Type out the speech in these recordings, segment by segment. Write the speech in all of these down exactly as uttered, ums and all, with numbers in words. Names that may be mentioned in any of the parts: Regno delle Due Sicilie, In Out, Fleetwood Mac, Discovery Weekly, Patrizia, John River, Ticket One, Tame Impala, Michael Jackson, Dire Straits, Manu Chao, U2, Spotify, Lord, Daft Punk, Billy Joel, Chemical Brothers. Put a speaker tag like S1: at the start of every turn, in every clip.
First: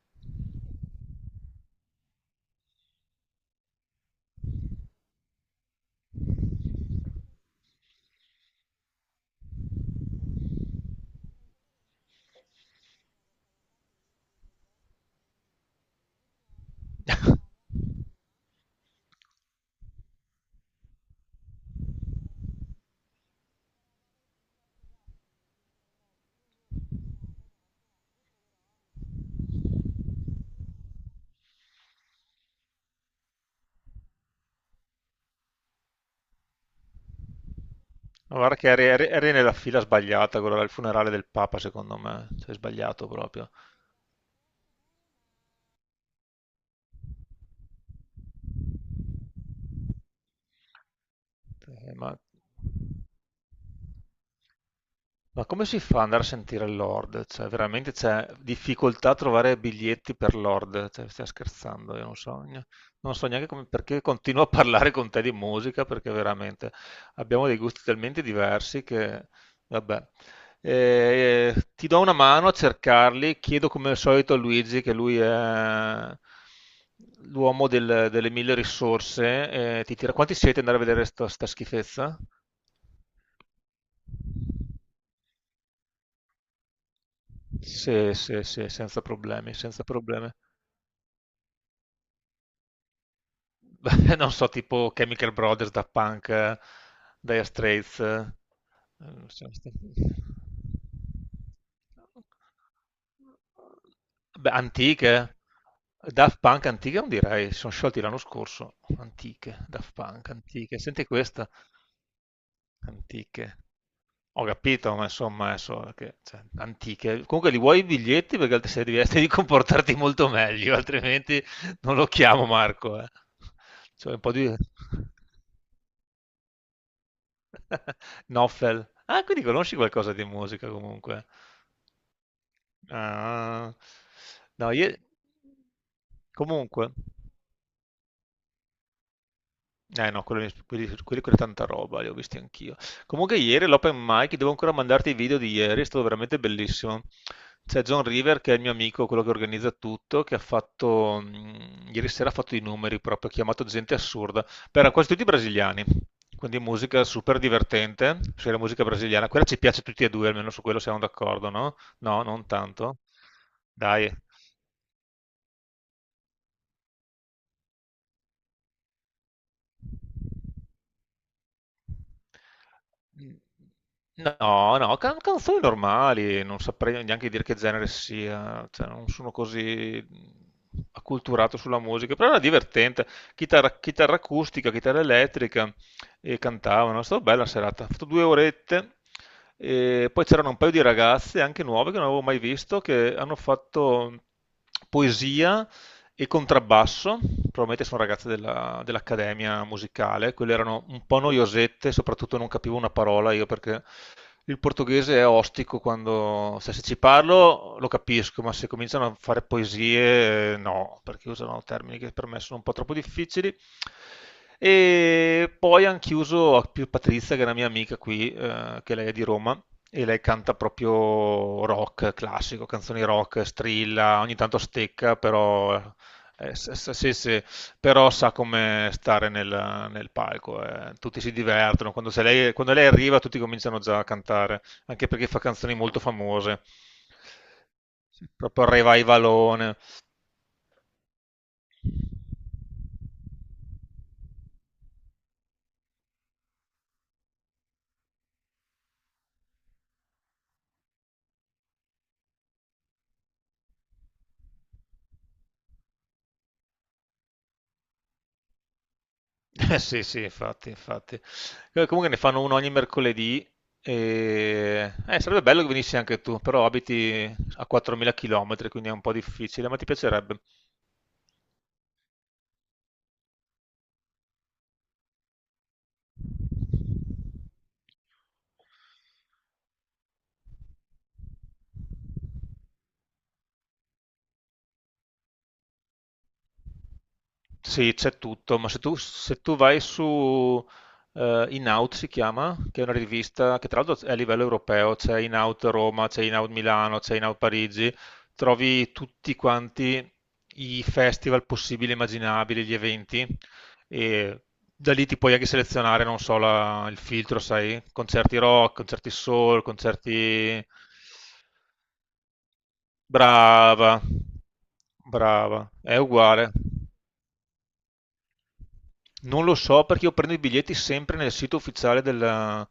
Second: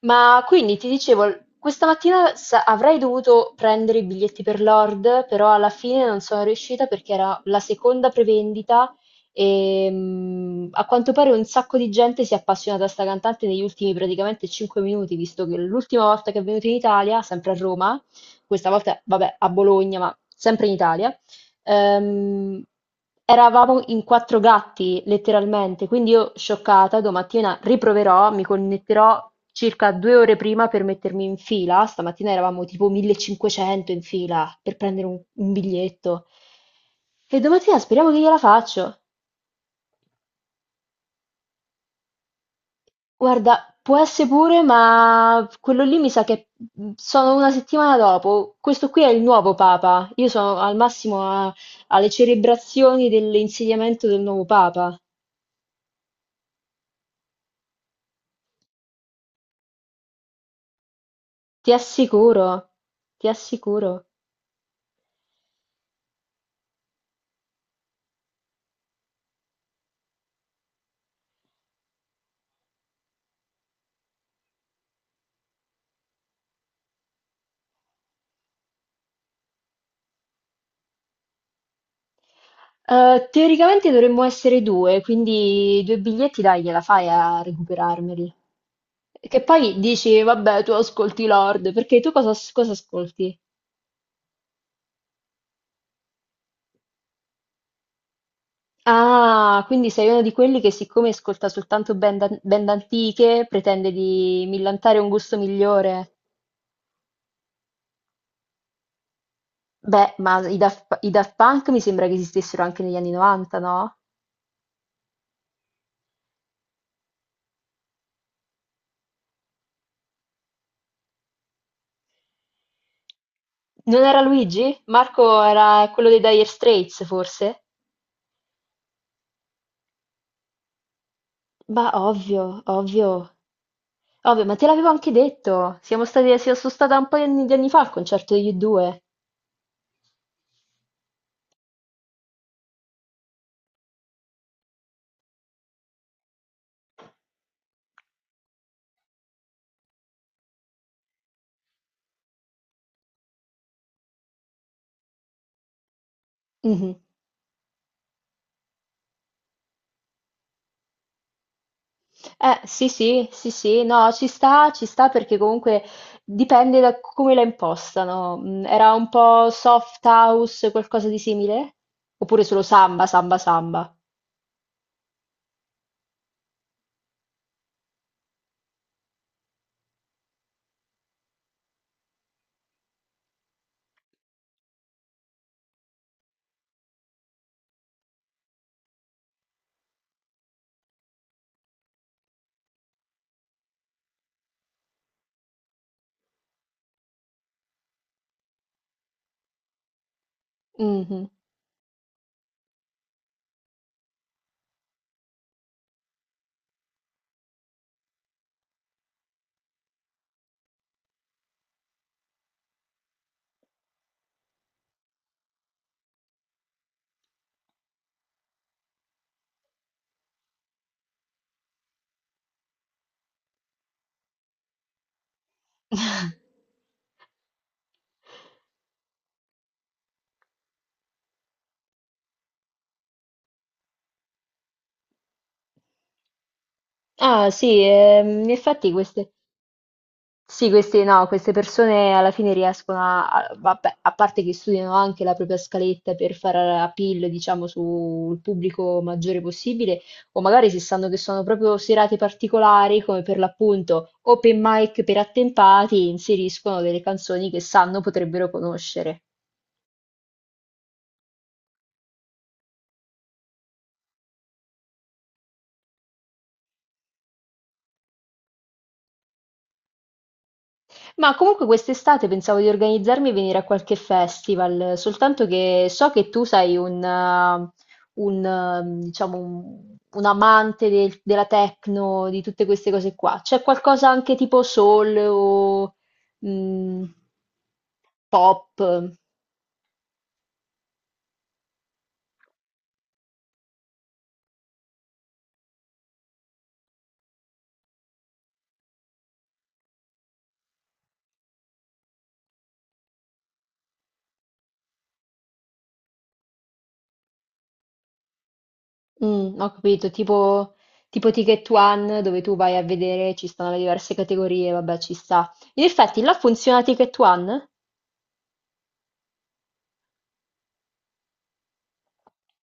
S1: Ma quindi ti dicevo, l- questa mattina sa- avrei dovuto prendere i biglietti per Lord, però alla fine non sono riuscita perché era la seconda prevendita e mm, a quanto pare un sacco di gente si è appassionata a sta cantante negli ultimi praticamente cinque minuti, visto che l'ultima volta che è venuta in Italia, sempre a Roma, questa volta vabbè a Bologna, ma sempre in Italia, Ehm, eravamo in quattro gatti, letteralmente, quindi io, scioccata, domattina riproverò, mi connetterò circa due ore prima per mettermi in fila. Stamattina eravamo tipo millecinquecento in fila per prendere un, un biglietto. E domattina speriamo che gliela
S2: Guarda che eri,
S1: faccio.
S2: eri- eri nella fila sbagliata, quello là, il funerale del Papa, secondo me. Sei sbagliato proprio.
S1: Guarda, può essere pure, ma quello lì mi sa che sono una settimana dopo. Questo qui è il nuovo Papa. Io sono al massimo a-
S2: Eh,
S1: alle
S2: ma
S1: celebrazioni dell'insediamento del nuovo Papa.
S2: Ma come si fa ad andare a sentire Lord? Cioè, veramente c'è difficoltà a trovare biglietti per Lord? Cioè, stai
S1: Ti
S2: scherzando, io non so,
S1: assicuro,
S2: ne- non
S1: ti
S2: so neanche come-
S1: assicuro.
S2: perché continuo a parlare con te di musica, perché veramente abbiamo dei gusti talmente diversi che, vabbè. Eh, ti do una mano a cercarli, chiedo come al solito a Luigi, che lui è l'uomo del- delle mille risorse, eh, ti tira... Quanti siete andare a vedere sta, sta schifezza?
S1: Eh, teoricamente dovremmo essere due, quindi due biglietti dai, gliela fai a
S2: Sì,
S1: recuperarmeli.
S2: sì, sì, senza
S1: Che
S2: problemi,
S1: poi
S2: senza
S1: dici,
S2: problemi.
S1: vabbè, tu ascolti Lord, perché tu cosa, cosa ascolti?
S2: Beh, non so, tipo Chemical Brothers, da Punk, eh, Dire Straits. Eh, non so,
S1: Ah,
S2: st-
S1: quindi sei uno di quelli che siccome ascolta soltanto band, an- band antiche, pretende di
S2: Beh,
S1: millantare un gusto
S2: antiche.
S1: migliore.
S2: Daft Punk antiche non direi, si sono sciolti l'anno scorso. Antiche, Daft
S1: Beh,
S2: Punk
S1: ma i
S2: antiche.
S1: Daft, P-
S2: Senti
S1: i Daft
S2: questa,
S1: Punk mi sembra che esistessero anche negli anni novanta,
S2: antiche.
S1: no?
S2: Ho capito, ma insomma, adesso che, cioè, antiche. Comunque li vuoi i biglietti perché altri sei devi di comportarti molto meglio, altrimenti non lo chiamo Marco. eh.
S1: Non
S2: Cioè, un
S1: era
S2: po' di
S1: Luigi? Marco era quello dei Dire Straits, forse?
S2: Noffel. Ah, quindi conosci qualcosa di musica comunque.
S1: Bah, ovvio, ovvio,
S2: Ah.
S1: ovvio, ma te
S2: No,
S1: l'avevo
S2: io...
S1: anche detto. Siamo stati, sia- sono
S2: Comunque.
S1: stata un paio di anni di anni fa al concerto degli U due.
S2: Eh no, quelli, quelli, quelli con tanta roba, li ho visti anch'io. Comunque ieri l'open mic, devo ancora mandarti i video di ieri, è stato veramente bellissimo. C'è John River, che è il mio amico, quello che organizza tutto, che ha fatto, mh, ieri sera ha fatto i numeri proprio, ha chiamato gente assurda, per quasi tutti brasiliani, quindi
S1: Mhm.
S2: musica super divertente, se la musica brasiliana, quella ci piace a tutti e due, almeno su quello siamo d'accordo, no? No, non
S1: Eh, sì,
S2: tanto.
S1: sì, sì, sì,
S2: Dai.
S1: no, ci sta, ci sta perché comunque dipende da come la impostano. Mm, era un po' soft house, qualcosa di simile? Oppure solo samba, samba, samba?
S2: No, no, can- canzoni normali, non saprei neanche dire che genere sia, cioè, non sono così acculturato sulla musica, però era divertente, chitarra, chitarra acustica, chitarra elettrica e cantavano, è stata bella la serata, ho fatto due orette, e poi c'erano un paio di ragazze, anche nuove, che non avevo mai visto, che hanno fatto poesia e contrabbasso, probabilmente sono ragazze della- dell'accademia musicale, quelle erano un po'
S1: Mhm.
S2: noiosette, soprattutto non capivo una parola io perché il portoghese è ostico quando, cioè, se ci parlo lo capisco, ma se cominciano a fare poesie, eh, no, perché usano termini che per me sono un po' troppo difficili. E poi hanno chiuso a più Patrizia, che è una mia amica qui, eh, che lei è di Roma, e lei canta proprio rock classico, canzoni rock, strilla, ogni tanto stecca, però eh, se, se- se- se però sa come stare nel, nel palco, eh. tutti si divertono, quando, se lei, quando lei arriva tutti cominciano già a cantare, anche perché fa canzoni molto famose,
S1: Ah, sì, ehm, in
S2: proprio
S1: effetti queste.
S2: revivalone.
S1: Sì, queste, no, queste persone alla fine riescono a, a- vabbè, a parte che studiano anche la propria scaletta per fare appeal, diciamo, sul pubblico maggiore possibile, o magari se sanno che sono proprio serate particolari, come per l'appunto open mic per attempati, inseriscono delle canzoni che sanno potrebbero conoscere.
S2: Eh, sì sì infatti, infatti. Eh, Comunque ne fanno uno ogni mercoledì, e... eh, sarebbe bello che venissi anche tu, però abiti a quattromila chilometri, quindi è un po' difficile, ma ti piacerebbe.
S1: Ma comunque quest'estate pensavo di organizzarmi e venire a qualche festival, soltanto che so che tu sei un, eh, un, eh, diciamo, un- un amante del- della techno, di tutte queste cose qua. C'è qualcosa anche tipo soul o mm,
S2: Sì, c'è tutto,
S1: pop?
S2: ma se tu, se tu vai su eh, In Out si chiama, che è una rivista che tra l'altro è a livello europeo, c'è In Out Roma, c'è In Out Milano, c'è In Out Parigi, trovi tutti quanti i festival possibili e immaginabili, gli eventi, e da lì ti puoi anche selezionare, non so, la- il filtro, sai, concerti rock, concerti
S1: Mm,
S2: soul,
S1: ho capito,
S2: concerti...
S1: tipo, tipo Ticket One, dove tu vai a vedere, ci stanno le
S2: Brava,
S1: diverse categorie, vabbè, ci sta.
S2: brava,
S1: In
S2: è
S1: effetti, là
S2: uguale.
S1: funziona Ticket One?
S2: Non lo so perché io prendo i biglietti sempre nel sito ufficiale del,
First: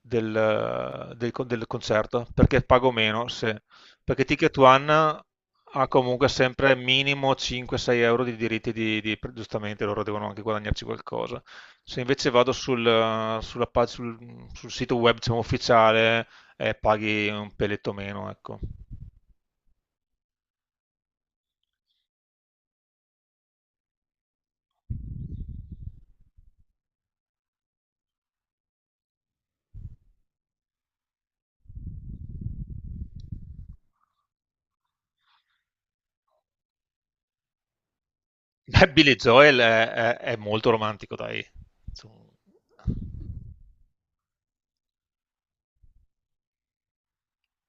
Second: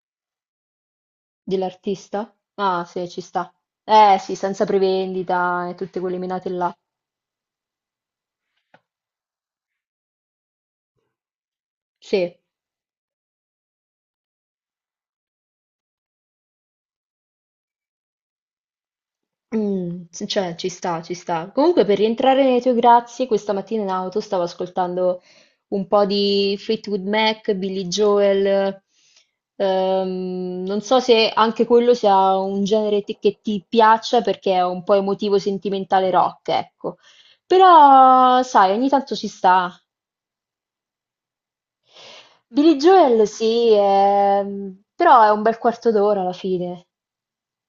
S2: del- del con- del concerto
S1: Dell'artista?
S2: perché
S1: Ah
S2: pago
S1: sì, ci
S2: meno,
S1: sta.
S2: se-
S1: Eh
S2: perché
S1: sì,
S2: Ticket
S1: senza
S2: One
S1: prevendita e
S2: ha
S1: tutte quelle
S2: comunque
S1: menate là.
S2: sempre minimo cinque-sei euro di diritti di, di- giustamente loro devono anche guadagnarci qualcosa. Se invece
S1: Sì,
S2: vado sul, sulla pag- sul- sul sito web diciamo, ufficiale, eh, paghi un peletto meno, ecco.
S1: mm, sì, cioè ci sta, ci sta. Comunque per rientrare nei tuoi grazie, questa mattina in auto stavo ascoltando un po' di Fleetwood Mac, Billy Joel. Ehm, non so se anche quello sia un genere ti- che ti piaccia perché è un po' emotivo, sentimentale rock, ecco. Però, sai,
S2: Beh,
S1: ogni tanto
S2: Billy
S1: ci
S2: Joel
S1: sta.
S2: è, è- è molto romantico, dai. Insomma.
S1: Billy Joel sì, ehm, però è un bel quarto d'ora alla fine.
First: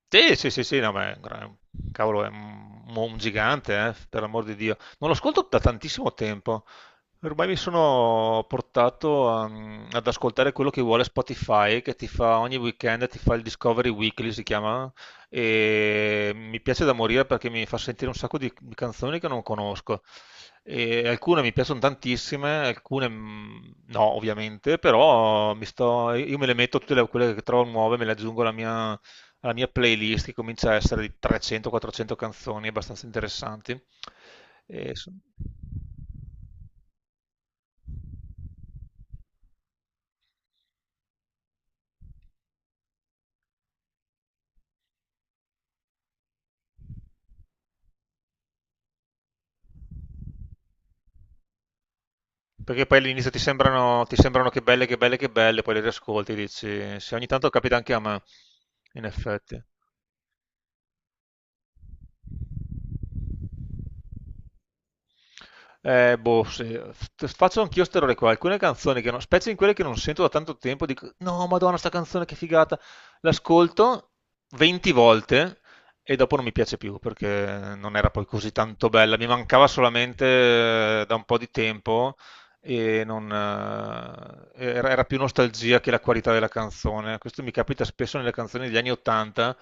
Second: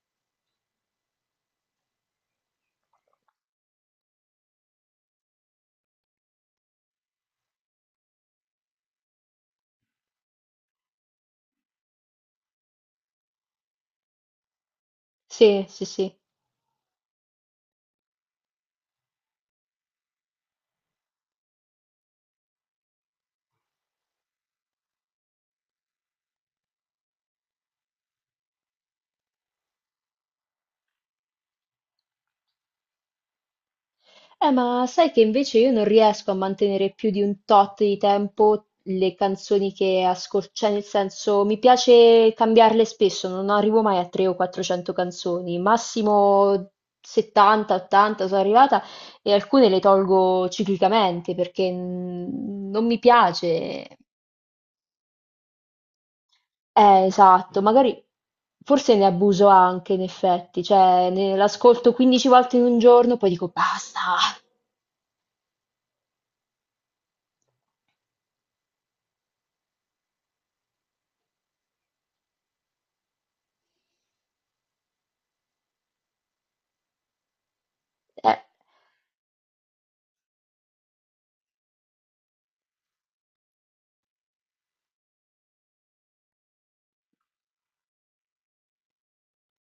S2: Sì, sì, sì, sì, no, ma è un gran- cavolo, è un, un gigante, eh, per l'amor di Dio. Non lo ascolto da tantissimo tempo. Ormai mi sono portato a- ad ascoltare quello che vuole Spotify, che ti fa ogni weekend, ti fa il Discovery Weekly, si chiama,
S1: Sì, sì, sì.
S2: e mi piace da morire perché mi fa sentire un sacco di, di canzoni che non conosco. E alcune mi piacciono tantissime, alcune mm, no, ovviamente, però mi sto, io me le metto tutte le- quelle che trovo nuove, me le aggiungo alla mia alla mia playlist che comincia a essere di trecento o quattrocento canzoni abbastanza interessanti.
S1: Eh, ma
S2: E
S1: sai
S2: so-
S1: che invece io non riesco a mantenere più di un tot di tempo le canzoni che ascolto, cioè nel senso mi piace cambiarle spesso, non arrivo mai a trecento o quattrocento canzoni, massimo settanta, ottanta sono arrivata e alcune le tolgo ciclicamente perché mm, non
S2: perché poi
S1: mi
S2: all'inizio ti
S1: piace.
S2: sembrano, ti sembrano che belle, che belle, che belle, poi le riascolti e dici,
S1: Eh,
S2: sì, ogni tanto
S1: esatto,
S2: capita anche a
S1: magari
S2: me,
S1: forse ne
S2: in
S1: abuso
S2: effetti.
S1: anche in effetti, cioè ne- l'ascolto quindici volte in un giorno, poi dico basta.
S2: Eh, boh, sì. F- Faccio anch'io ste robe qua, alcune canzoni che non, specie in quelle che non sento da tanto tempo, dico, no, madonna, sta canzone che figata. L'ascolto venti volte e dopo non mi piace più perché non era poi
S1: Eh,
S2: così tanto bella, mi mancava solamente eh, da un po' di tempo e non, eh, era, era più nostalgia che la qualità della canzone. Questo mi capita spesso nelle canzoni degli anni ottanta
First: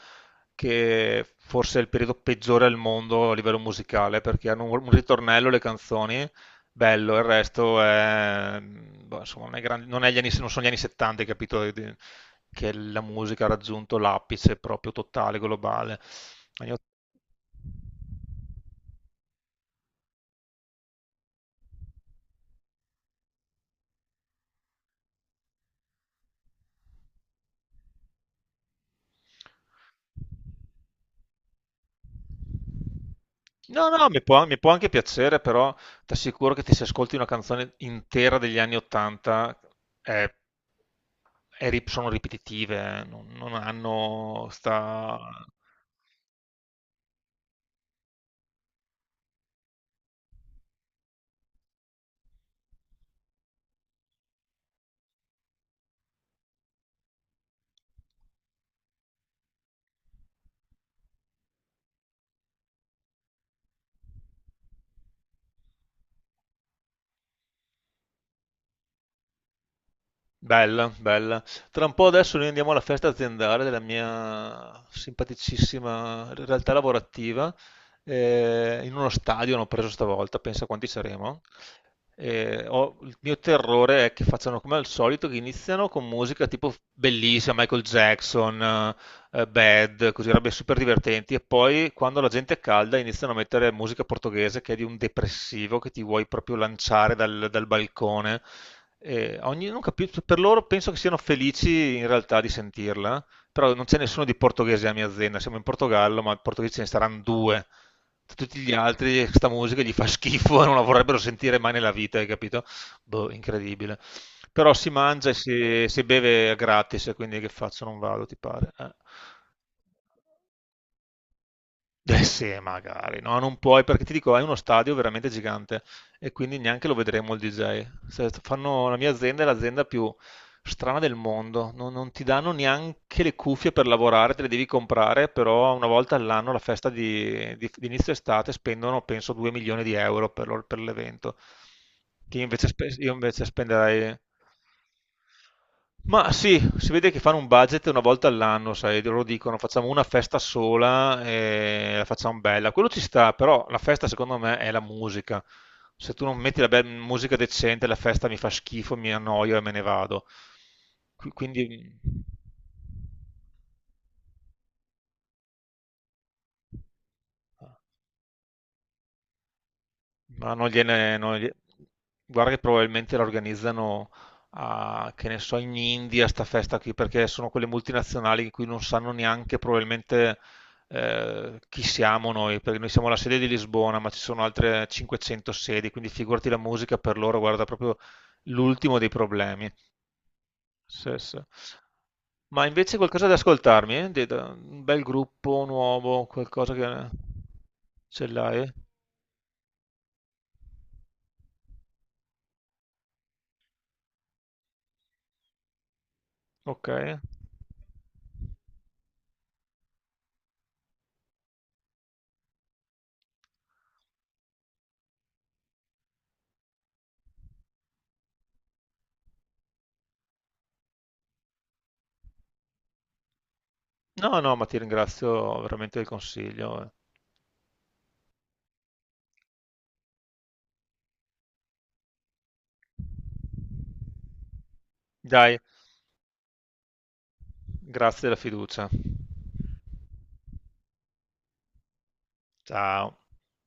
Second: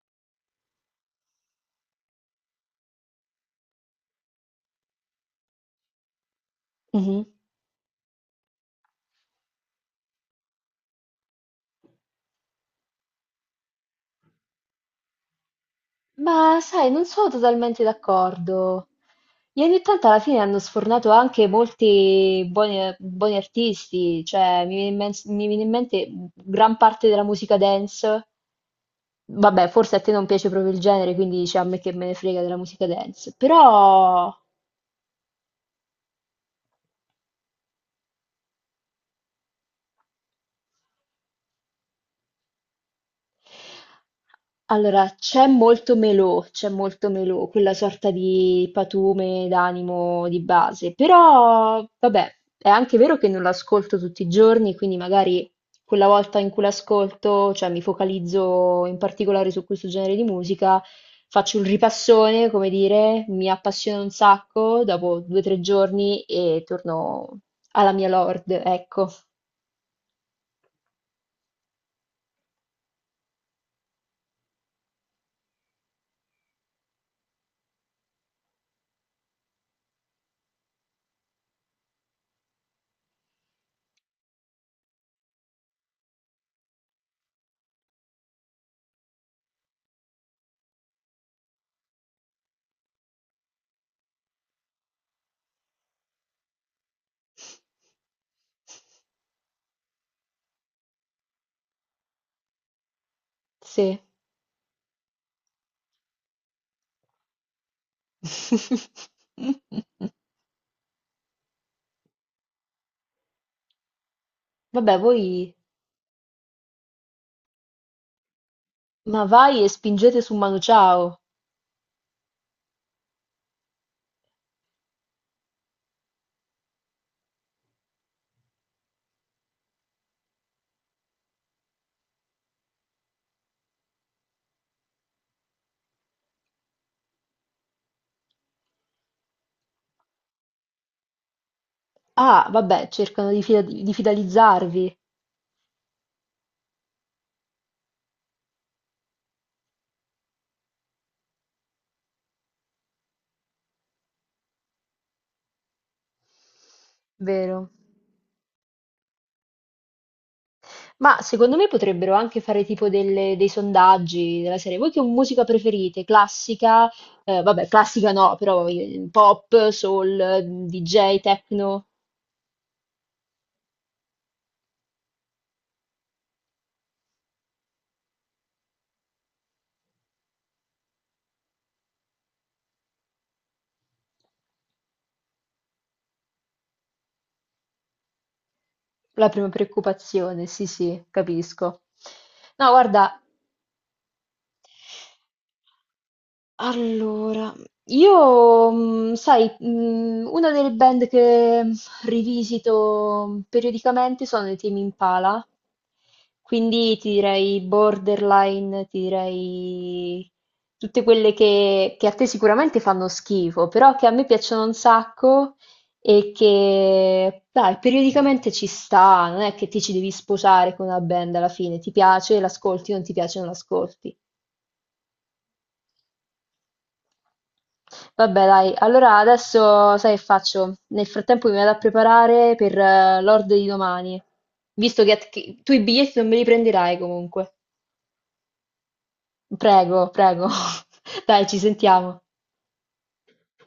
S2: che forse è il periodo peggiore al mondo a livello musicale, perché hanno un un ritornello le canzoni, bello,
S1: mhm.
S2: il resto è, boh, insomma, non è grande- non è gli anni- non sono gli anni settanta, hai capito, di- di- che la musica ha raggiunto l'apice proprio totale, globale.
S1: Ma
S2: Anni ott-
S1: sai, non sono totalmente d'accordo. Gli anni ottanta alla fine hanno sfornato anche molti buoni, buoni artisti, cioè mi viene in men- mi viene in mente gran parte della musica dance. Vabbè, forse a te non piace proprio il genere, quindi dici a me che me ne frega della musica dance,
S2: No, no, mi
S1: però
S2: può, mi può anche piacere, però ti assicuro che ti se ascolti una canzone intera degli anni ottanta è è ri- sono ripetitive, eh, non, non hanno
S1: allora,
S2: sta...
S1: c'è molto melò, c'è molto melò, quella sorta di patume d'animo di base, però vabbè, è anche vero che non l'ascolto tutti i giorni, quindi magari quella volta in cui l'ascolto, cioè mi focalizzo in particolare su questo genere di musica, faccio un ripassone, come dire, mi appassiona un sacco, dopo due o tre giorni e torno alla mia Lord, ecco,
S2: Bella, bella. Tra un po' adesso noi andiamo alla festa aziendale della mia simpaticissima realtà lavorativa, eh, in uno stadio hanno preso stavolta, pensa quanti saremo. Eh, ho- il mio terrore è che facciano come al solito, che iniziano con musica tipo bellissima, Michael Jackson, eh, Bad, così robe super divertenti, e poi quando la gente è calda iniziano a mettere musica portoghese che è di un depressivo che ti vuoi proprio lanciare dal dal balcone. E ogni- non capisco, per loro penso che siano felici in realtà di sentirla, però non c'è
S1: sì.
S2: nessuno di portoghese a mia azienda, siamo in Portogallo, ma portoghesi ce ne saranno due. Tutti gli altri, questa musica gli fa schifo e non la vorrebbero sentire mai nella vita, hai capito? Boh, incredibile. Però si
S1: Vabbè,
S2: mangia e
S1: voi...
S2: si, si beve gratis, quindi che faccio? Non vado, ti pare? Eh,
S1: Ma vai e spingete su Manu Chao.
S2: Eh sì, magari, no, non puoi, perché ti dico, hai uno stadio veramente gigante e quindi neanche lo vedremo il D J. Se fanno la mia azienda è l'azienda più strana del mondo, non, non ti danno neanche le cuffie per lavorare, te le devi comprare, però una volta all'anno, la festa di, di- di inizio estate, spendono penso due milioni di euro per, loro- per l'evento, che io
S1: Ah,
S2: invece, spe-
S1: vabbè,
S2: io
S1: cercano di,
S2: invece
S1: fida- di
S2: spenderei...
S1: fidalizzarvi,
S2: Ma sì, si vede che fanno un budget una volta all'anno, sai, loro dicono facciamo una festa sola e la facciamo bella. Quello ci sta, però la festa secondo me è la musica. Se tu non metti la bel- musica
S1: vero?
S2: decente, la festa mi fa schifo, mi annoio e me ne vado.
S1: Ma
S2: Qui-
S1: secondo me
S2: Quindi,
S1: potrebbero anche fare tipo delle- dei sondaggi della serie. Voi che musica preferite? Classica? Eh, vabbè,
S2: mm,
S1: classica no, però eh, pop, soul,
S2: ma non gliene,
S1: D J,
S2: non glie-
S1: techno?
S2: guarda che probabilmente la organizzano a, che ne so, in India, sta festa qui, perché sono quelle multinazionali in cui non sanno neanche probabilmente eh, chi siamo noi, perché noi siamo la sede di Lisbona, ma ci sono altre cinquecento sedi, quindi figurati la musica per loro, guarda, proprio l'ultimo dei
S1: La prima
S2: problemi.
S1: preoccupazione, sì, sì,
S2: Sì, sì.
S1: capisco.
S2: Ma
S1: No,
S2: invece
S1: guarda,
S2: qualcosa da ascoltarmi, eh? De- da- Un bel gruppo nuovo, qualcosa che
S1: allora,
S2: ce l'hai?
S1: io, mhmm, sai, mhmm, una delle band che mm, rivisito periodicamente sono i Tame Impala,
S2: Ok.
S1: quindi ti direi Borderline, ti direi tutte quelle che, che a te sicuramente fanno schifo, però che a me piacciono un sacco e che, dai, periodicamente ci sta, non è che ti ci devi sposare con una band alla fine, ti piace, l'ascolti, non ti piace, non l'ascolti.
S2: No, no, ma ti ringrazio veramente del consiglio. eh.
S1: Vabbè dai, allora adesso sai che faccio? Nel frattempo mi vado a preparare per eh, l'ordo di domani, visto che, che
S2: Dai,
S1: tu i biglietti non me li prenderai comunque.
S2: grazie della fiducia.
S1: Prego, prego. Dai, ci sentiamo.
S2: Ciao.